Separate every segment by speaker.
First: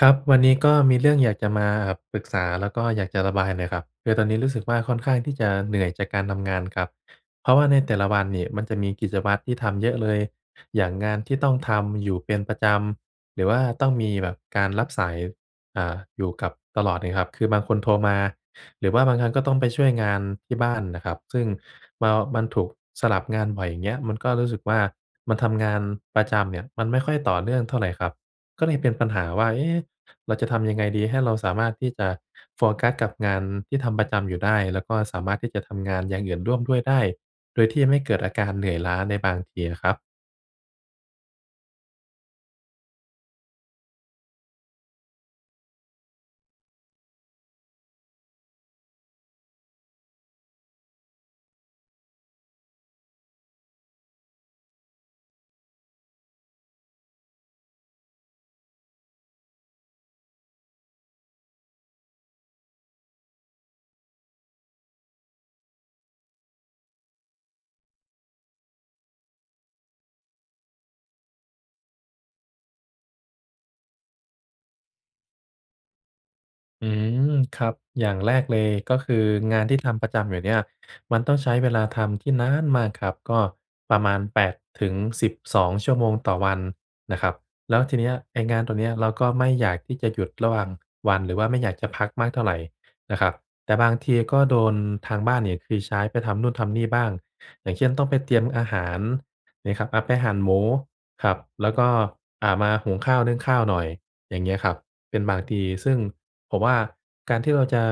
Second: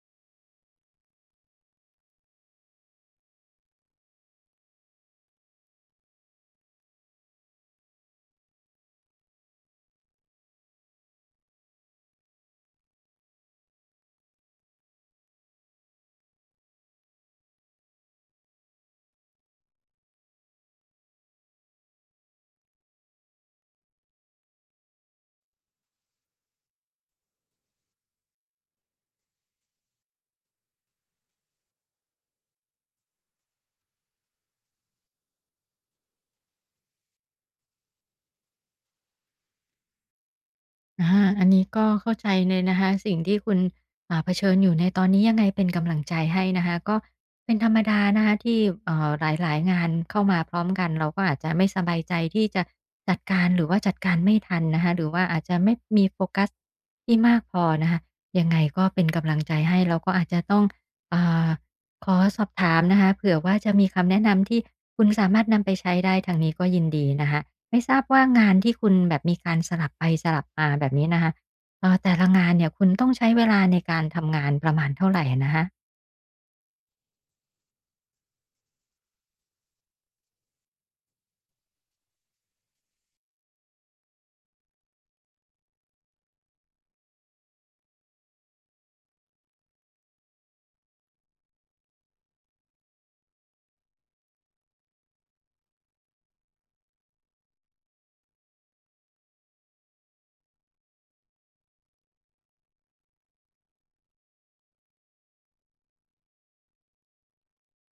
Speaker 1: ครับ วันนี้ก็มีเรื่องอยากจะมา เอ่อ ปรึกษา แล้วก็อยากจะระบายหน่อยครับ คือตอนนี้รู้สึกว่าค่อนข้างที่จะเหนื่อยจากการทำงานครับ เพราะว่าในแต่ละวันนี่มันจะมีกิจวัตรที่ทำเยอะเลย อย่างงานที่ต้องทำอยู่เป็นประจำ หรือว่าต้องมีแบบการรับสาย อ่า อยู่กับ ตลอดเลยครับ คือบางคนโทรมา หรือว่าบางครั้งก็ต้องไปช่วยงานที่บ้านน่ะครับ ซึ่งเมา มันถูกสลับงานบ่อย อย่างเงี้ย มันก็รู้สึกว่า มันทำงานประจำเนี่ย มันไม่ค่อยต่อเนื่องเท่าไรครับ ก็เลยเป็นปัญหาว่า เอ๊ะ เราจะทำยังไงดีให้เราสามารถที่จะโฟกัสกับงานที่ทำประจำอยู่ได้ แล้วก็สามารถที่จะทำงานอย่างอื่นร่วมด้วยได้ โดยที่ไม่เกิดอาการเหนื่อยล้าในบางทีอะครับ?
Speaker 2: อา อันนี้ก็เข้าใจเลยนะคะ สิ่งที่คุณ อ่า เผชิญอยู่ในตอนนี้ ยังไงเป็นกำลังใจให้นะคะ ก็เป็นธรรมดานะคะที่ เอ่อ หลาย ๆ งานเข้ามาพร้อมกัน เราก็อาจจะไม่สบายใจที่จะจัดการ หรือว่าจัดการไม่ทันนะคะ หรือว่าอาจจะไม่มีโฟกัสที่มากพอนะคะ ยังไงก็เป็นกำลังใจให้ แล้วก็อาจจะต้อง อ่า ขอสอบถามนะคะ เผื่อว่าจะมีคำแนะนำที่คุณสามารถนำไปใช้ได้ ทางนี้ก็ยินดีนะคะ ไม่ทราบว่างานที่คุณแบบมีการสลับไปสลับมาแบบนี้นะคะ เออ แต่ละงานเนี่ยคุณต้องใช้เวลาในการทำงานประมาณเท่าไรอะนะคะ?
Speaker 1: อืม ครับ อย่างแรกเลย ก็คืองานที่ทำประจำอยู่เนี่ยมันต้องใช้เวลาทำที่น๊านมากครับ ก็ประมาณ 8-12 ชั่วโมงต่อวันนะครับ แล้วทีนี้ไอ้งานตรงเนี้ยเราก็ไม่อยากที่จะหยุดระหว่างวัน หรือว่าไม่อยากจะพักมากเท่าไรนะครับ แต่บางทีก็โดนทางบ้านเนี่ย คือใช้ไปทำนู่นทำนี่บ้าง อย่างเช่น ต้องไปเตรียมอาหารนี่ครับ อะ ไปหั่นหมูครับ แล้วก็ อ่า มาหุงข้าว นึ่งข้าวหน่อย อย่างเงี้ยครับ เป็นบางทีซึ่งผมว่า การที่เราจะ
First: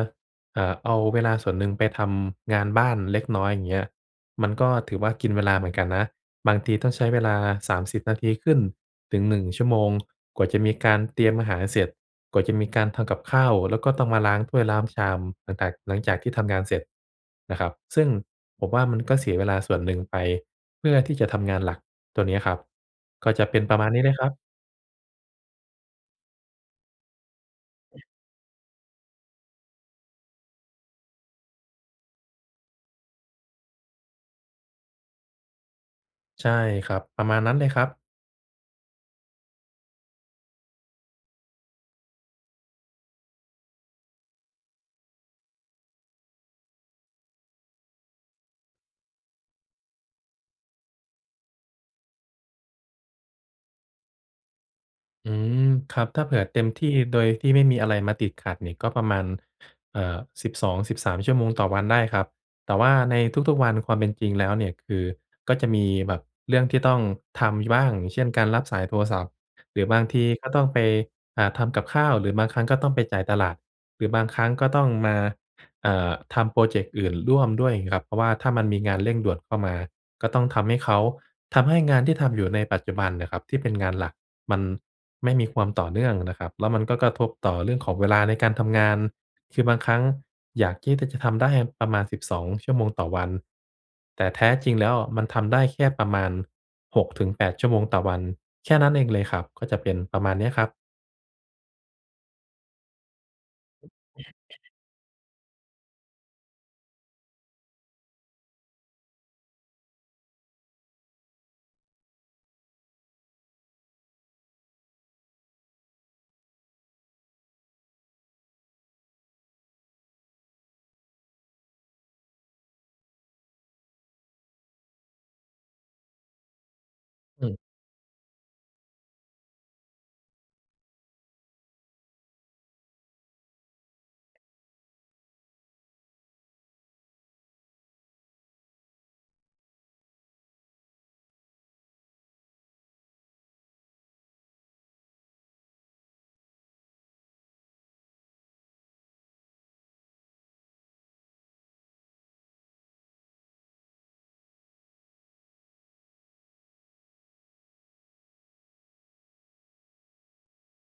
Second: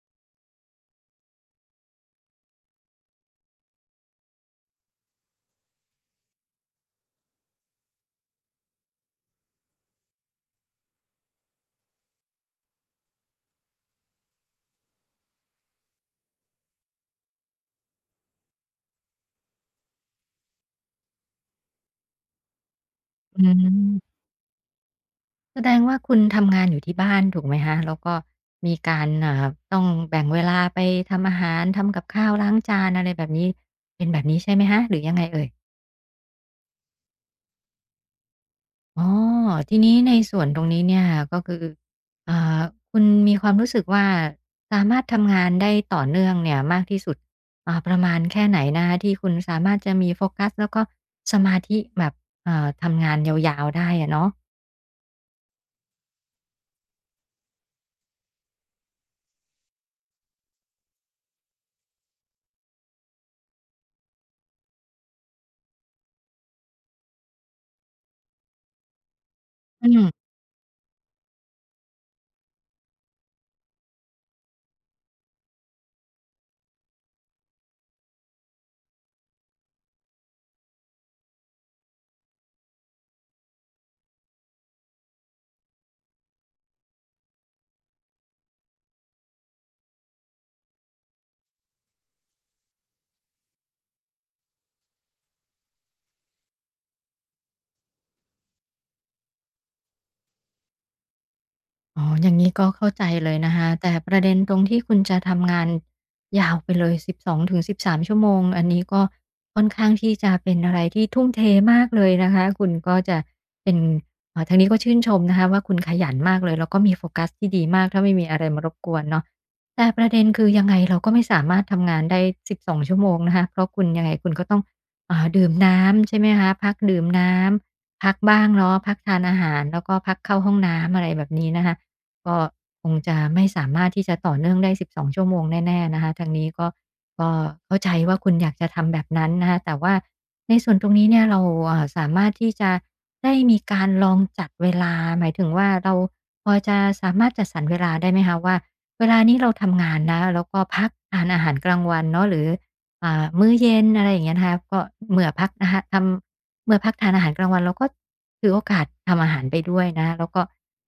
Speaker 1: เอ่อ เอาเวลาส่วนหนึ่งไปทำงานบ้านเล็กน้อยอย่างเงี้ย มันก็ถือว่า กินเวลาเหมือนกันนะบางทีต้องใช้เวลา 30 นาทีขึ้นถึง 1 ชั่วโมง กว่าจะมีการเตรียมอาหารเสร็จ กว่าจะมีการทำกับข้าว แล้วก็ต้องมาล้างถ้วยล้าง ชาม หลังตาก หลังจากที่ทำงานเสร็จนะครับ ซึ่งผมว่ามันก็เสียเวลาส่วนหนึ่งไปเพื่อที่จะทำงานหลักตัวเนี้ยครับ ก็
Speaker 2: อ
Speaker 1: จ
Speaker 2: ื
Speaker 1: ะเป็นประมาณนี
Speaker 2: ม
Speaker 1: ้เลยครับ
Speaker 2: แสดงว่าคุณทำงานอยู่ที่บ้านถูกไหมคะ? แล้วก็มีการ อ่า ต้องแบ่งเวลาไปทำอาหารทำกับข้าวล้างจาน อะไรแบบนี้ เป็นแบบนี้ใช่ไหมคะ หรือยังไงเอ่ย?
Speaker 1: ใช่ครับ ประมาณนั้นเลยครับ
Speaker 2: อ๋อ ทีนี้ในส่วนตรงนี้เนี่ย ก็คือ อ่า คุณมีความรู้สึกว่า สามารถทำงานได้ต่อเนื่องเนี่ยมากที่สุด อ่า ประมาณแค่ไหนนะคะ? ที่คุณสามารถจะมีโฟกัส แล้วก็สมาธิแบบ เอ่อ ทำงานยาว ๆ ได้อะเนาะ
Speaker 1: อืม ครับ ถ้าเผื่อเต็มที่โดยที่ไม่มีอะไรมาติดขัดเนี่ยก็ประมาณ เอ่อ 12 13 ชั่วโมงต่อวันได้ครับ แต่ว่าในทุก ๆ วัน ความเป็นจริงแล้วเนี่ยคือ ก็จะมีแบบเรื่องที่ต้องทำ ย บ้าง อย่างเช่น การรับสายโทรศัพท์ หร
Speaker 2: อ
Speaker 1: ื
Speaker 2: ื
Speaker 1: อบาง
Speaker 2: ม
Speaker 1: ทีก็ต้องไป อ่า ทำกับข้าว หรือบางครั้งก็ต้องไปจ่ายตลาด หรือบางครั้งก็ต้องมา เอ่อ ทำพรอเจกต์อื่นร่วมด้วยงี้ครับ เพราะว่าถ้ามันมีงานเร่งด่วนเข้ามาก็ต้องทำให้เขา ทำให้งานที่ทำอยู่ในปัจจุบันน่ะครับที่เป็นงานหลัก มันไม่มีความต่อเนื่องนะครับ แล้วมันก็กระทบต่อเรื่องของเวลาในการทำงาน คือบางครั้งอยากที่ ที่จะทำได้ประมาณ 12 ชั่วโมงต่อวัน แต่แท้จริงแล้วอะมันทำได้แค่ประมาณ 6-8 ชั่วโมงต่อวัน แค่นั้นเองเลยครับ ก็จะเป็นประมาณเนี้ยครับ
Speaker 2: อ๋อ อย่างงี้ก็เข้าใจเลยนะคะ แต่ประเด็นตรงที่คุณจะทำงานยาวไปเลย 12-13 ชั่วโมง อันนี้ก็ค่อนข้างที่จะเป็นอะไรที่ทุ่มเทมากเลยนะคะ คุณก็จะเป็น เอ่อ ทางนี้ก็ชื่นชมนะคะว่า คุณขยันมากเลย แล้วก็มีโฟกัสที่ดีมาก ถ้าไม่มีอะไรมารบกวนเนาะ แต่ประเด็นคือ ยังไงเราก็ไม่สามารถทำงานได้ 12 ชั่วโมงนะคะ เพราะคุณยังไงคุณก็ต้อง อ่า ดื่มน้ำใช่ไหมคะ พักดื่มน้
Speaker 1: อ
Speaker 2: ำ
Speaker 1: ืม
Speaker 2: พักบ้างเนาะ พักทานอาหาร แล้วก็พักเข้าห้องน้ำ อะไรแบบนี้นะคะ ก็คงจะไม่สามารถที่จะต่อเนื่องได้ 12 ชั่วโมงแน่ ๆ นะคะ ทางนี้ก็ ก็เข้าใจว่า คุณอยากจะทำแบบนั้นนะคะ แต่ว่าในส่วนตรงนี้เนี่ย เรา อ่า สามารถที่จะได้มีการลองจัดเวลา หมายถึงว่า เราพอจะสามารถจัดสรรเวลาได้ไหมคะว่า เวลานี้เราทำงานนะ แล้วก็พักทานอาหารกลางวันเนาะ หรือ อ่า มื้อเย็น อะไรอย่างเงี้ยนะคะ ก็เมื่อพักนะคะ ทำ เมื่อพักทานอาหารกลางวัน เราก็ถือโอกาสทำอาหารไปด้วยนะคะ แล้วก็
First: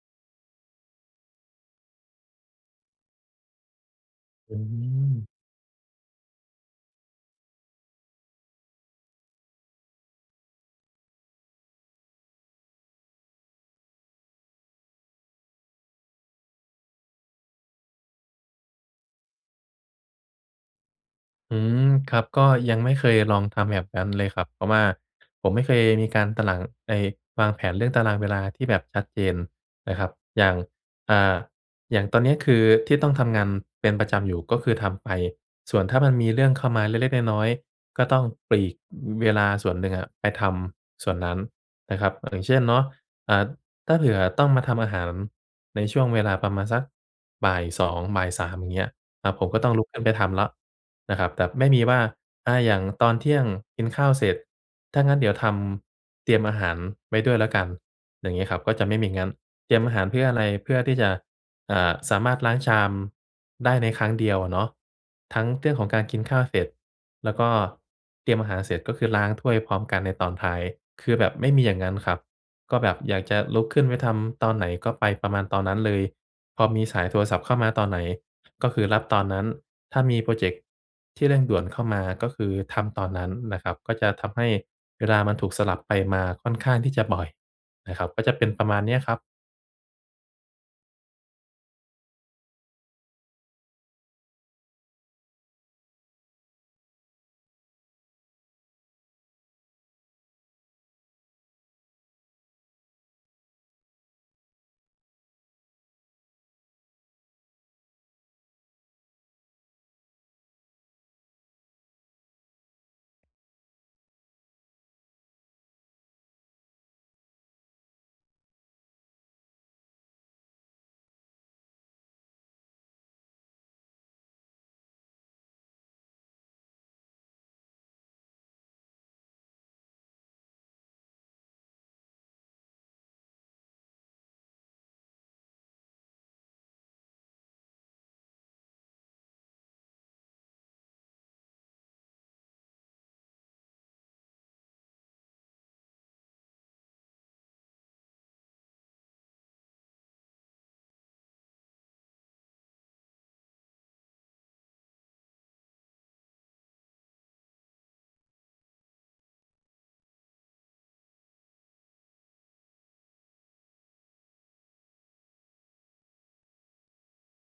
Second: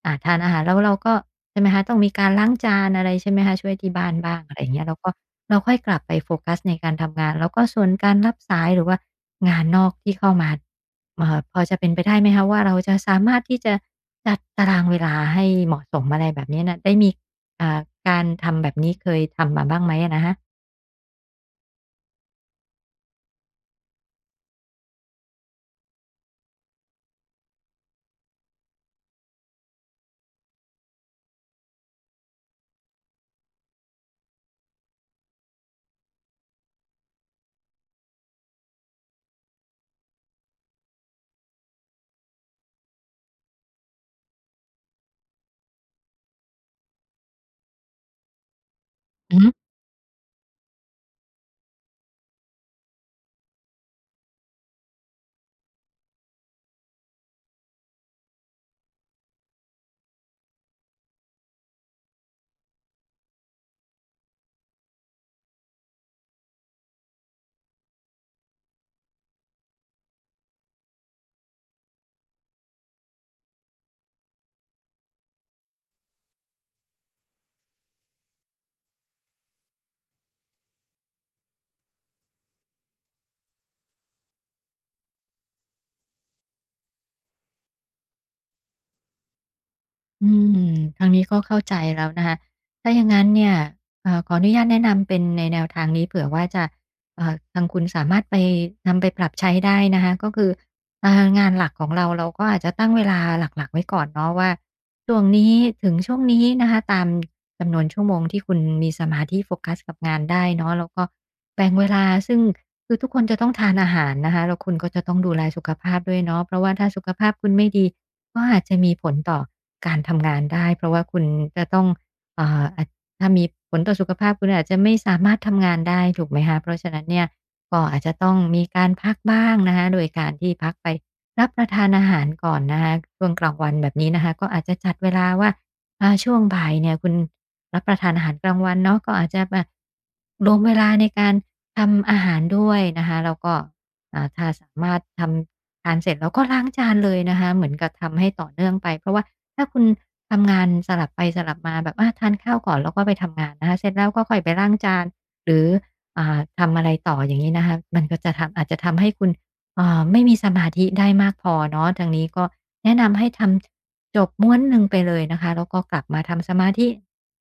Speaker 2: อ่า ทานอาหาร แล้วเราก็ ใช่ไหมคะ ต้องมีการล้างจานอะไรใช่ไหมคะ ช่วยที่บ้านบ้าง อ
Speaker 1: อ
Speaker 2: ะไ
Speaker 1: ื
Speaker 2: รอย่างเงี้ย แล้วก็
Speaker 1: ม
Speaker 2: เราค่อยกลับไปโฟกัสในการทำงาน แล้วก็ส่วนการรับสายหรือว่างานนอกที่เข้ามา เอ่อ พอจะเป็นไปได้ไหมคะว่า เราจะสามารถที่จะจัดตารางเวลาให้เหมาะสม? อะไรแบบนี้นะ ได้มี อ่า การทำแบบนี้ เคยทำมาบ้างไหมอะนะคะ?
Speaker 1: อือ ครับ ก็ยังไม่เคยลองทำแบบนั้นเลยครับ เพราะว่าผมไม่เคยมีการตะหลัง ไอ้วางแผนเรื่องตารางเวลาที่แบบชัดเจนนะครับ อย่าง อ่า อย่างตอนเนี้ย คือที่ต้องทำงานเป็นประจำอยู่ ก็คือทำไป ส่วนถ้ามันมีเรื่องเข้ามาเล็ก ๆ น้อย ๆ ก็ต้องปลีกเวลาส่วนหนึ่งอะไปทำส่วนนั้นนะครับ อย่างเช่นเนาะ อ่า ถ้าเผื่อต้องมาทำอาหารในช่วงเวลาประมาณสักบ่าย 2 บ่าย 3 อย่างเงี้ย อะ
Speaker 2: อือ
Speaker 1: ผ
Speaker 2: ฮึ
Speaker 1: มก็ต้องลุกขึ้นไปทำแล้วนะครับ แต่ไม่มีว่า อ่า อย่างตอนเที่ยงกินข้าวเสร็จ ถ้างั้นเดี๋ยวทำเตรียมอาหารไว้ด้วยแล้วกัน อย่างงี้ครับ ก็จะไม่มีงั้น เตรียมอาหารเพื่ออะไร? เพื่อที่จะ อ่า สามารถล้างชามได้ในครั้งเดียวอะเนาะ ทั้งเรื่องของการกินข้าวเสร็จ แล้วก็เตรียมอาหารเสร็จ ก็คือล้างถ้วยพร้อมกันในตอนท้าย คือแบบไม่มีอย่างงั้นครับ ก็แบบอยากจะลุกขึ้นไปทำตอนไหนก็ไปประมาณตอนนั้นเลย พอมีสายโทรศัพท์เข้ามาตอนไหน ก็คือรับตอนนั้น ถ้ามีพรอเจกต์ที่เร่งด่วนเข้ามา ก็คือทำตอนนั้นนะครับ ก็จะทำให้เวลามันถูกสลับไปมาค่อนข้างที่จะบ่อยนะครับ ก็จะเป็นประมาณเนี้ยครับ
Speaker 2: อืม ทางนี้ก็เข้าใจแล้วนะคะ ถ้าอย่างงั้นเนี่ย เอ่อ ขออนุญาตแนะนำเป็นในแนวทางนี้เผื่อว่าจะ เอ่อ ทางคุณสามารถไป นำไปปรับใช้ได้นะคะ ก็คือ อ่า งานหลักของเรา เราก็อาจจะตั้งเวลาหลัก ๆ ไว้ก่อนเนาะว่า ช่วงนี้ถึงช่วงนี้นะคะ ตาม จำนวนชั่วโมงที่คุณมีสมาธิโฟกัสกับงานได้เนาะ แล้วก็แบ่งเวลา ซึ่ง คือทุกคนจะต้องทานอาหารนะคะ แล้วคุณก็จะต้องดูแลสุขภาพด้วยเนาะ เพราะว่าถ้าสุขภาพคุณไม่ดี ก็อาจจะมีผลต่อการทำงานได้ เพราะว่าคุณจะต้อง เอ่อ อะ ถ้ามีผลต่อสุขภาพคุณอาจจะไม่สามารถทำงานได้ถูกไหมคะ? เพราะฉะนั้นเนี่ยก็อาจจะต้องมีการพักบ้างนะคะ โดยการที่พักไปรับประทานอาหารก่อนนะคะ ช่วงกลางวันแบบนี้นะคะ ก็อาจจะจัดเวลาว่า อ่า ช่วงบ่ายเนี่ยคุณรับประทานอาหารกลางวันเนาะ ก็อาจจะแบบรวมเวลาในการทำอาหารด้วยนะคะ แล้วก็ อ่า ถ้าสามารถทำทานเสร็จแล้วก็ล้างจานเลยนะคะ เหมือนกับทำให้ต่อเนื่องไป เพราะว่าถ้าคุณทำงานสลับไปสลับมาแบบว่าทานข้าวก่อน แล้วก็ไปทำงานนะคะ เสร็จแล้วก็ค่อยไปล้างจาน หรือ อ่า ทำอะไรต่ออย่าง นี้นะคะ มันก็จะทำ อาจจะทำให้คุณ เอ่อ ไม่มีสมาธิได้มากพอเนาะ ทางนี้ก็แนะนำให้ทำ จบม้วนหนึ่งไปเลยนะคะ แล้วก็กลับมาทำสมาธิ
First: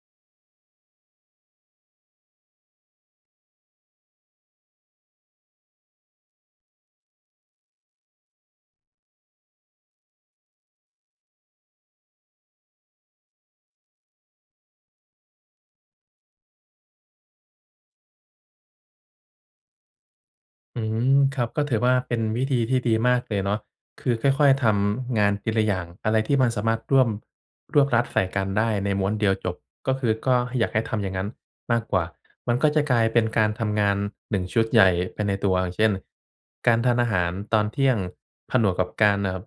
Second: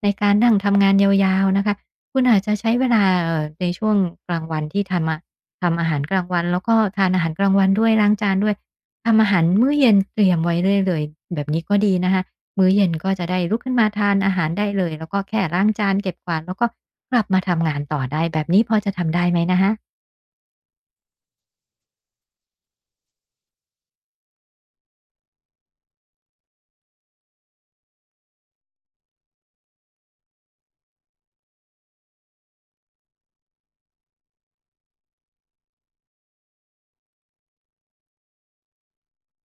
Speaker 2: ในการนั่งทำงานยาว ๆ นะคะ คุณอาจจะใช้เวลา เอ่อ ในช่วงกลางวันที่ทำ อ ทำอาหารกลางวัน แล้วก็ทานอาหารกลางวันด้วยล้างจานด้วย ทำอาหาร มื้อเย็นเตรียมไว้ได้เลยแบบนี้ก็ดีนะคะ มื้อเย็น ก็จะได้ลุกขึ้นมาทานอาหารได้เลย แล้วก็แค่ล้างจานเก็บกวาด แล้วก็กลับมาทำงานต่อได้ แบบนี้พอจะทำได้ไหมนะคะ?
Speaker 1: อืม ครับ ก็ถือว่าเป็นวิธีที่ดีมากเลยเนาะ คือค่อย ๆ ทำงานทีละอย่าง อะไรที่มันสามารถร่วม รวบรัดใส่กันได้ในม้วนเดียวจบ ก็คือ ก็อยากให้ทำอย่างงั้นมากกว่า มันก็จะกลายเป็นการทำงาน 1 ชุดใหญ่ไปในตัว อย่างเช่น การทานอาหารตอนเที่ยงผนวกกับการ เอ่อ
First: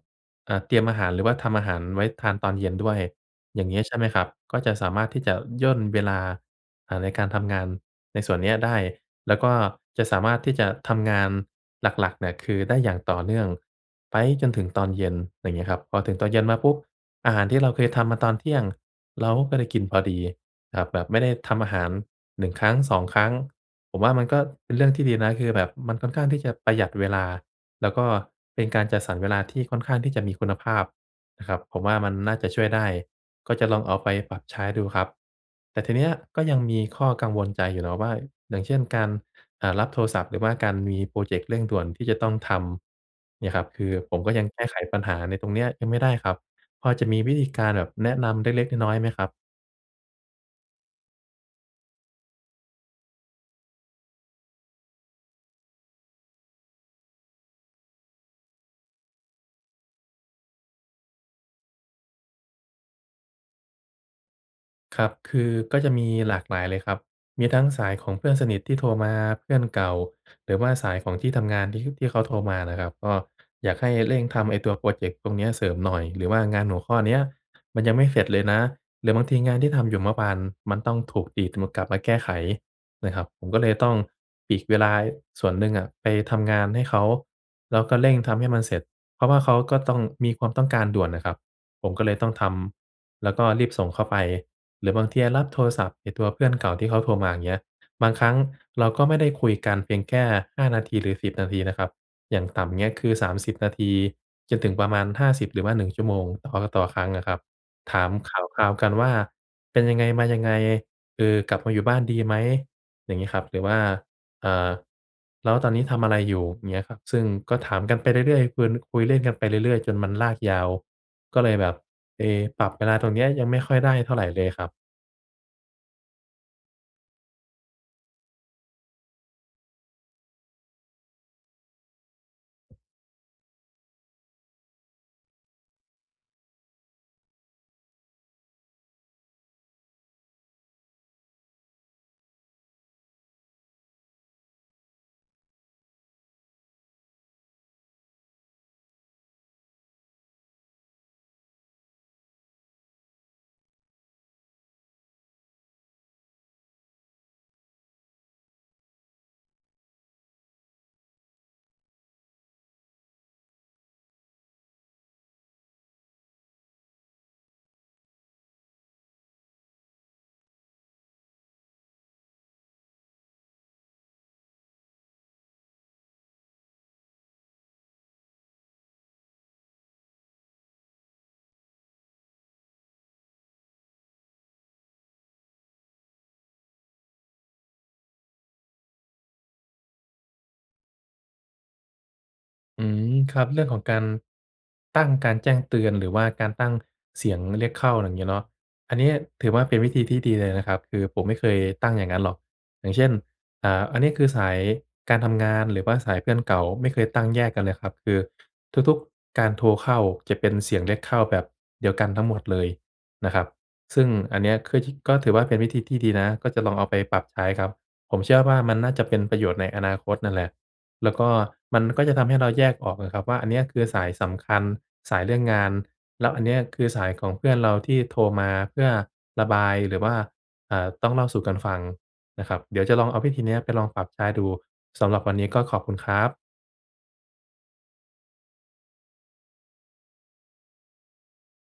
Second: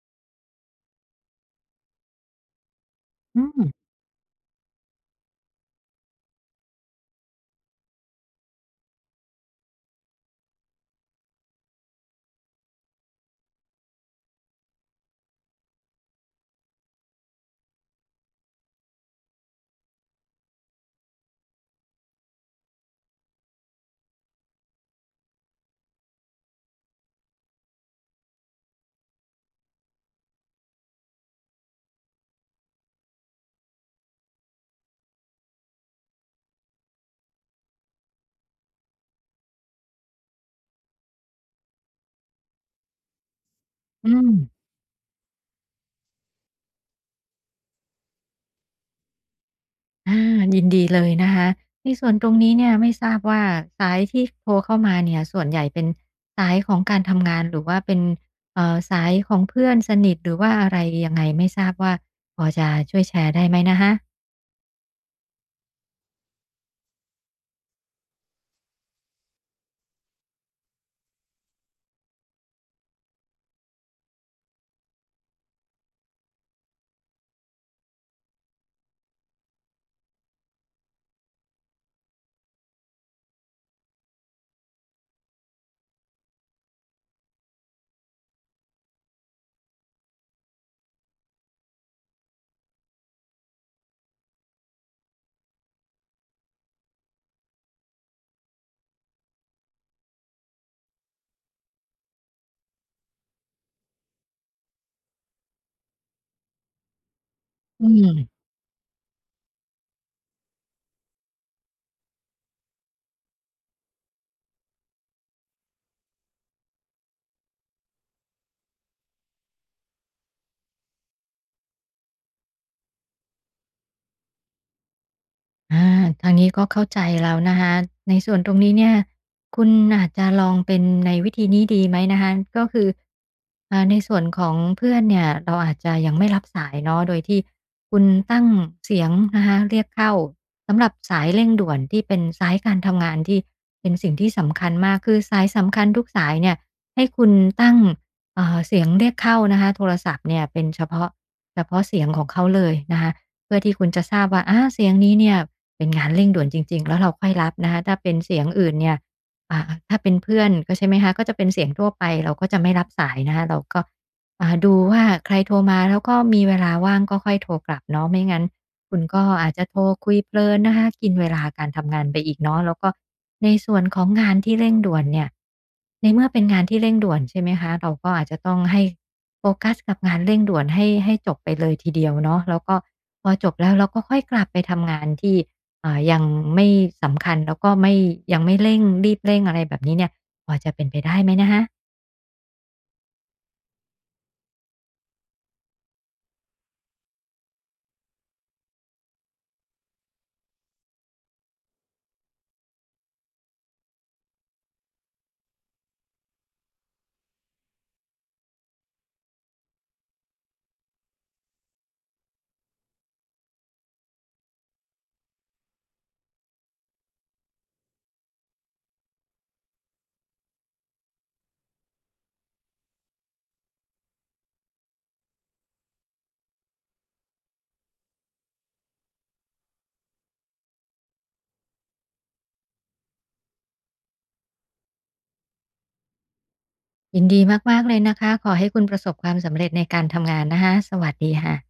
Speaker 1: เอ่อ เตรียมอาหาร หรือว่าทำอาหารไว้ทานตอนเย็นด้วย
Speaker 2: อื
Speaker 1: อย่า
Speaker 2: ม
Speaker 1: งเงี้ยใช่ไหมครับ ก็จะสามารถที่จะย่นเวลา เอ่อ ในการทำงานในส่วนเนี้ยได้ แล้วก็จะสามารถที่จะทำงานหลัก ๆ เนี่ย คือได้อย่างต่อเนื่องไปจนถึงตอนเย็น อย่างเงี้ยครับ พอถึงตอนเย็นมาปุ๊บ อาหารที่เราเคยทำมาตอนเที่ยงเราก็ได้กินพอดี แบบ แบบไม่ได้ทำอาหาร 1 ครั้ง 2 ครั้ง ผมว่ามันก็เป็นเรื่องที่ดีนะ คือแบบมันค่อนข้างที่จะประหยัดเวลา แล้วก็เป็นการจัดสรรเวลาที่ค่อนข้างที่จะมีคุณภาพนะครับ ผมว่ามันน่าจะช่วยได้ ก็จะลองเอาไปปรับใช้ดูครับ แต่ทีเนี้ยก็ยังมีข้อกังวลใจอยู่เนาะว่า อย่างเช่น การ อ่า รับโทรศัพท์ หรือว่าการมีพรอเจกต์เร่งด่วนที่จะต้องทำเนี่ยครับ คือ
Speaker 2: อื
Speaker 1: ผมก็ยัง
Speaker 2: ม
Speaker 1: แก้ไขปัญหาในตรงเนี้ยยังไม่ได้ครับ พอจะมีวิธีการแบบแนะนำเล็ก ๆ น้อย ๆ ไหมครับ?
Speaker 2: อา ยินดีเลยนะคะ ในส่วนตรงนี้เนี่ย ไม่ทราบว่า สายที่โทรเข้ามาเนี่ย ส่วนใหญ่เป็นสายของการทำงาน หรือว่าเป็น เอ่อ สายของเพื่อนสนิท หรือว่าอะไร ยังไง ไม่ทราบว่าพอจะช่วยแชร์ได้ไหมนะคะ?
Speaker 1: ครับ คือก็จะมีหลากหลายเลยครับ มีทั้งสายของเพื่อนสนิทที่โทรมา เพื่อนเก่า หรือว่าสายของที่ทำงานที่ฮึบ ที่เขาโทรมาน่ะครับ ก็อยากให้เร่งทำไอ้ตัวพรอเจกต์ตรงเนี้ยเสริมหน่อย หรือว่างานหัวข้อเนี้ยมันยังไม่เสร็จเลยนะ หรือบางทีงานที่ทำอยู่เมื่อวาน มันต้องถูกดีดมา กลับมาแก้ไขนะครับ ผมก็เลยต้องปลีกเวลา ย ส่วนหนึ่งอะไปทำงานให้เขา แล้วก็เร่งทำให้มันเสร็จ เพราะว่าเขาก็ต้อง มีความต้องการด่วนน่ะครับ ผมก็เลยต้องทำแล้วก็รีบส่งเข้าไป หรือบางทีอะรับโทรศัพท์ไอ้ตัวเพื่อนเก่าที่เขาโทรมาเงี้ย บางครั้งเราก็ไม่ได้คุยกันเพียงแค่ 5 นาที หรือ 10 นาทีนะครับ อย่างต่ำเงี้ย คือ 30 นาที จนถึงประมาณ 50 หรือว่า 1 ชั่วโมง อ ออ ต่อครั้งอะครับ
Speaker 2: อื
Speaker 1: ถาม
Speaker 2: ม
Speaker 1: ข่าวคราวกันว่า "เป็นยังไงมายังไง เออ กลับมาอยู่บ้านดีไหม?" อย่างงี้ครับ หรือว่า อ่า "แล้วตอนนี้ทำอะไรอยู่?" เงี้ยครับ ซึ่งก็ถามกันไปเรื่อย ๆ คึน คุยเล่นกันไปเรื่อย ๆ จนมันลากยาว ก็เลยแบบ เอ ปรับเวลาตรงเนี้ยยังไม่ค่อยได้เท่าไรเลยครับ
Speaker 2: อ่า ทางนี้ก็เข้าใจแล้วนะคะ ในส่วนตรงนี้เนี่ย คุณอาจจะลองเป็นในวิธีนี้ดีไหมนะคะ ก็คือ อ่า ในส่วนของเพื่อนเนี่ยเราอาจจะยังไม่รับสายเนาะ โดยที่คุณตั้งเสียงนะคะ เรียกเข้าสำหรับสายเร่งด่วนที่เป็นสายการทำงานที่เป็นสิ่งที่สำคัญมาก คือสายสำคัญทุกสายเนี่ยให้คุณตั้ง เอ่อ เสียงเรียกเข้านะคะ โทรศัพท์เนี่ยเป็นเฉพาะ เฉพาะเสียงของเขาเลยนะคะ เพื่อที่คุณจะทราบว่า อา เสียงนี้เนี่ยเป็นงานเร่งด่วนจริง ๆ แล้วเราค่อยรับนะคะ ถ้าเป็นเสียงอื่นเนี่ย อ่า ถ้าเป็นเพื่อนก็ใช่ไหมคะ ก็จะเป็นเสียงทั่วไปเราก็จะไม่รับสายนะคะ เราก็ อ่า ดูว่าใครโทรมา แล้วก็มีเวลาว่างก็ค่อยโทรกลับเนาะ ไม่งั้นคุณก็อาจจะโทรคุยเพลินนะคะ กินเวลาการทำงานไปอีกเนาะ แล้วก็ในส่วนของงานที่เร่งด่วนเนี่ย ในเมื่อเป็นงานที่เร่งด่วนใช่ไหมคะ เราก็อาจจะต้องให้โฟกัสกับงานเร่งด่วนให้ ให้จบไปเลยทีเดียวเนาะ แล้วก็พอจบแล้วเราก็ค่อยกลับไปทำงานที่ อ่า ยังไม่สำคัญ แล้วก็ไม่ ยังไม่เร่งรีบเร่งอะไรแบบนี้เนี่ย พอจะเป็นไปได้ไหมนะคะ?
Speaker 1: อืม ครับ เรื่องของการ ตั้งการแจ้งเตือน หรือว่าการตั้งเสียงเรียกเข้าอย่างงี้เนาะ อันนี้ถือว่าเป็นวิธีที่ดีเลยนะครับ คือผมไม่เคยตั้งอย่างนั้นหรอก อย่างเช่น อ่า อันนี้คือสายการทำงาน หรือว่าสายเพื่อนเก่า ไม่เคยตั้งแยกกันเลยครับ คือ ทุก ๆ การโทรเข้าจะเป็นเสียงเรียกเข้าแบบเดียวกันทั้งหมดเลยนะครับ ซึ่งอันเนี่ยคือที่ ก็ถือว่าเป็นวิธีที่ดีนะ ก็จะลองเอาไปปรับใช้ครับ ผมเชื่อว่ามันน่าจะเป็นประโยชน์ในอนาคตนั้นแหละ แล้วก็มันก็จะทำให้เราแยกออกนะครับว่า อันเนี้ยคือสายสำคัญสายเรื่องงาน แล้วอันนี้คือสายของเพื่อนเราที่โทรมา เพื่อระบายหรือว่า เอ่อ ต้องเล่าสู่กันฟังนะครับ เดี๋ยวจะลองเอาวิธีเนี้ย ไปลองปรับใช้ดู สำหรับวันนี้ก็ขอบคุณครับ
Speaker 2: ยินดีมาก ๆ เลยนะคะ ขอให้คุณประสบความสำเร็จในการทำงานนะคะ สวัสดีค่ะ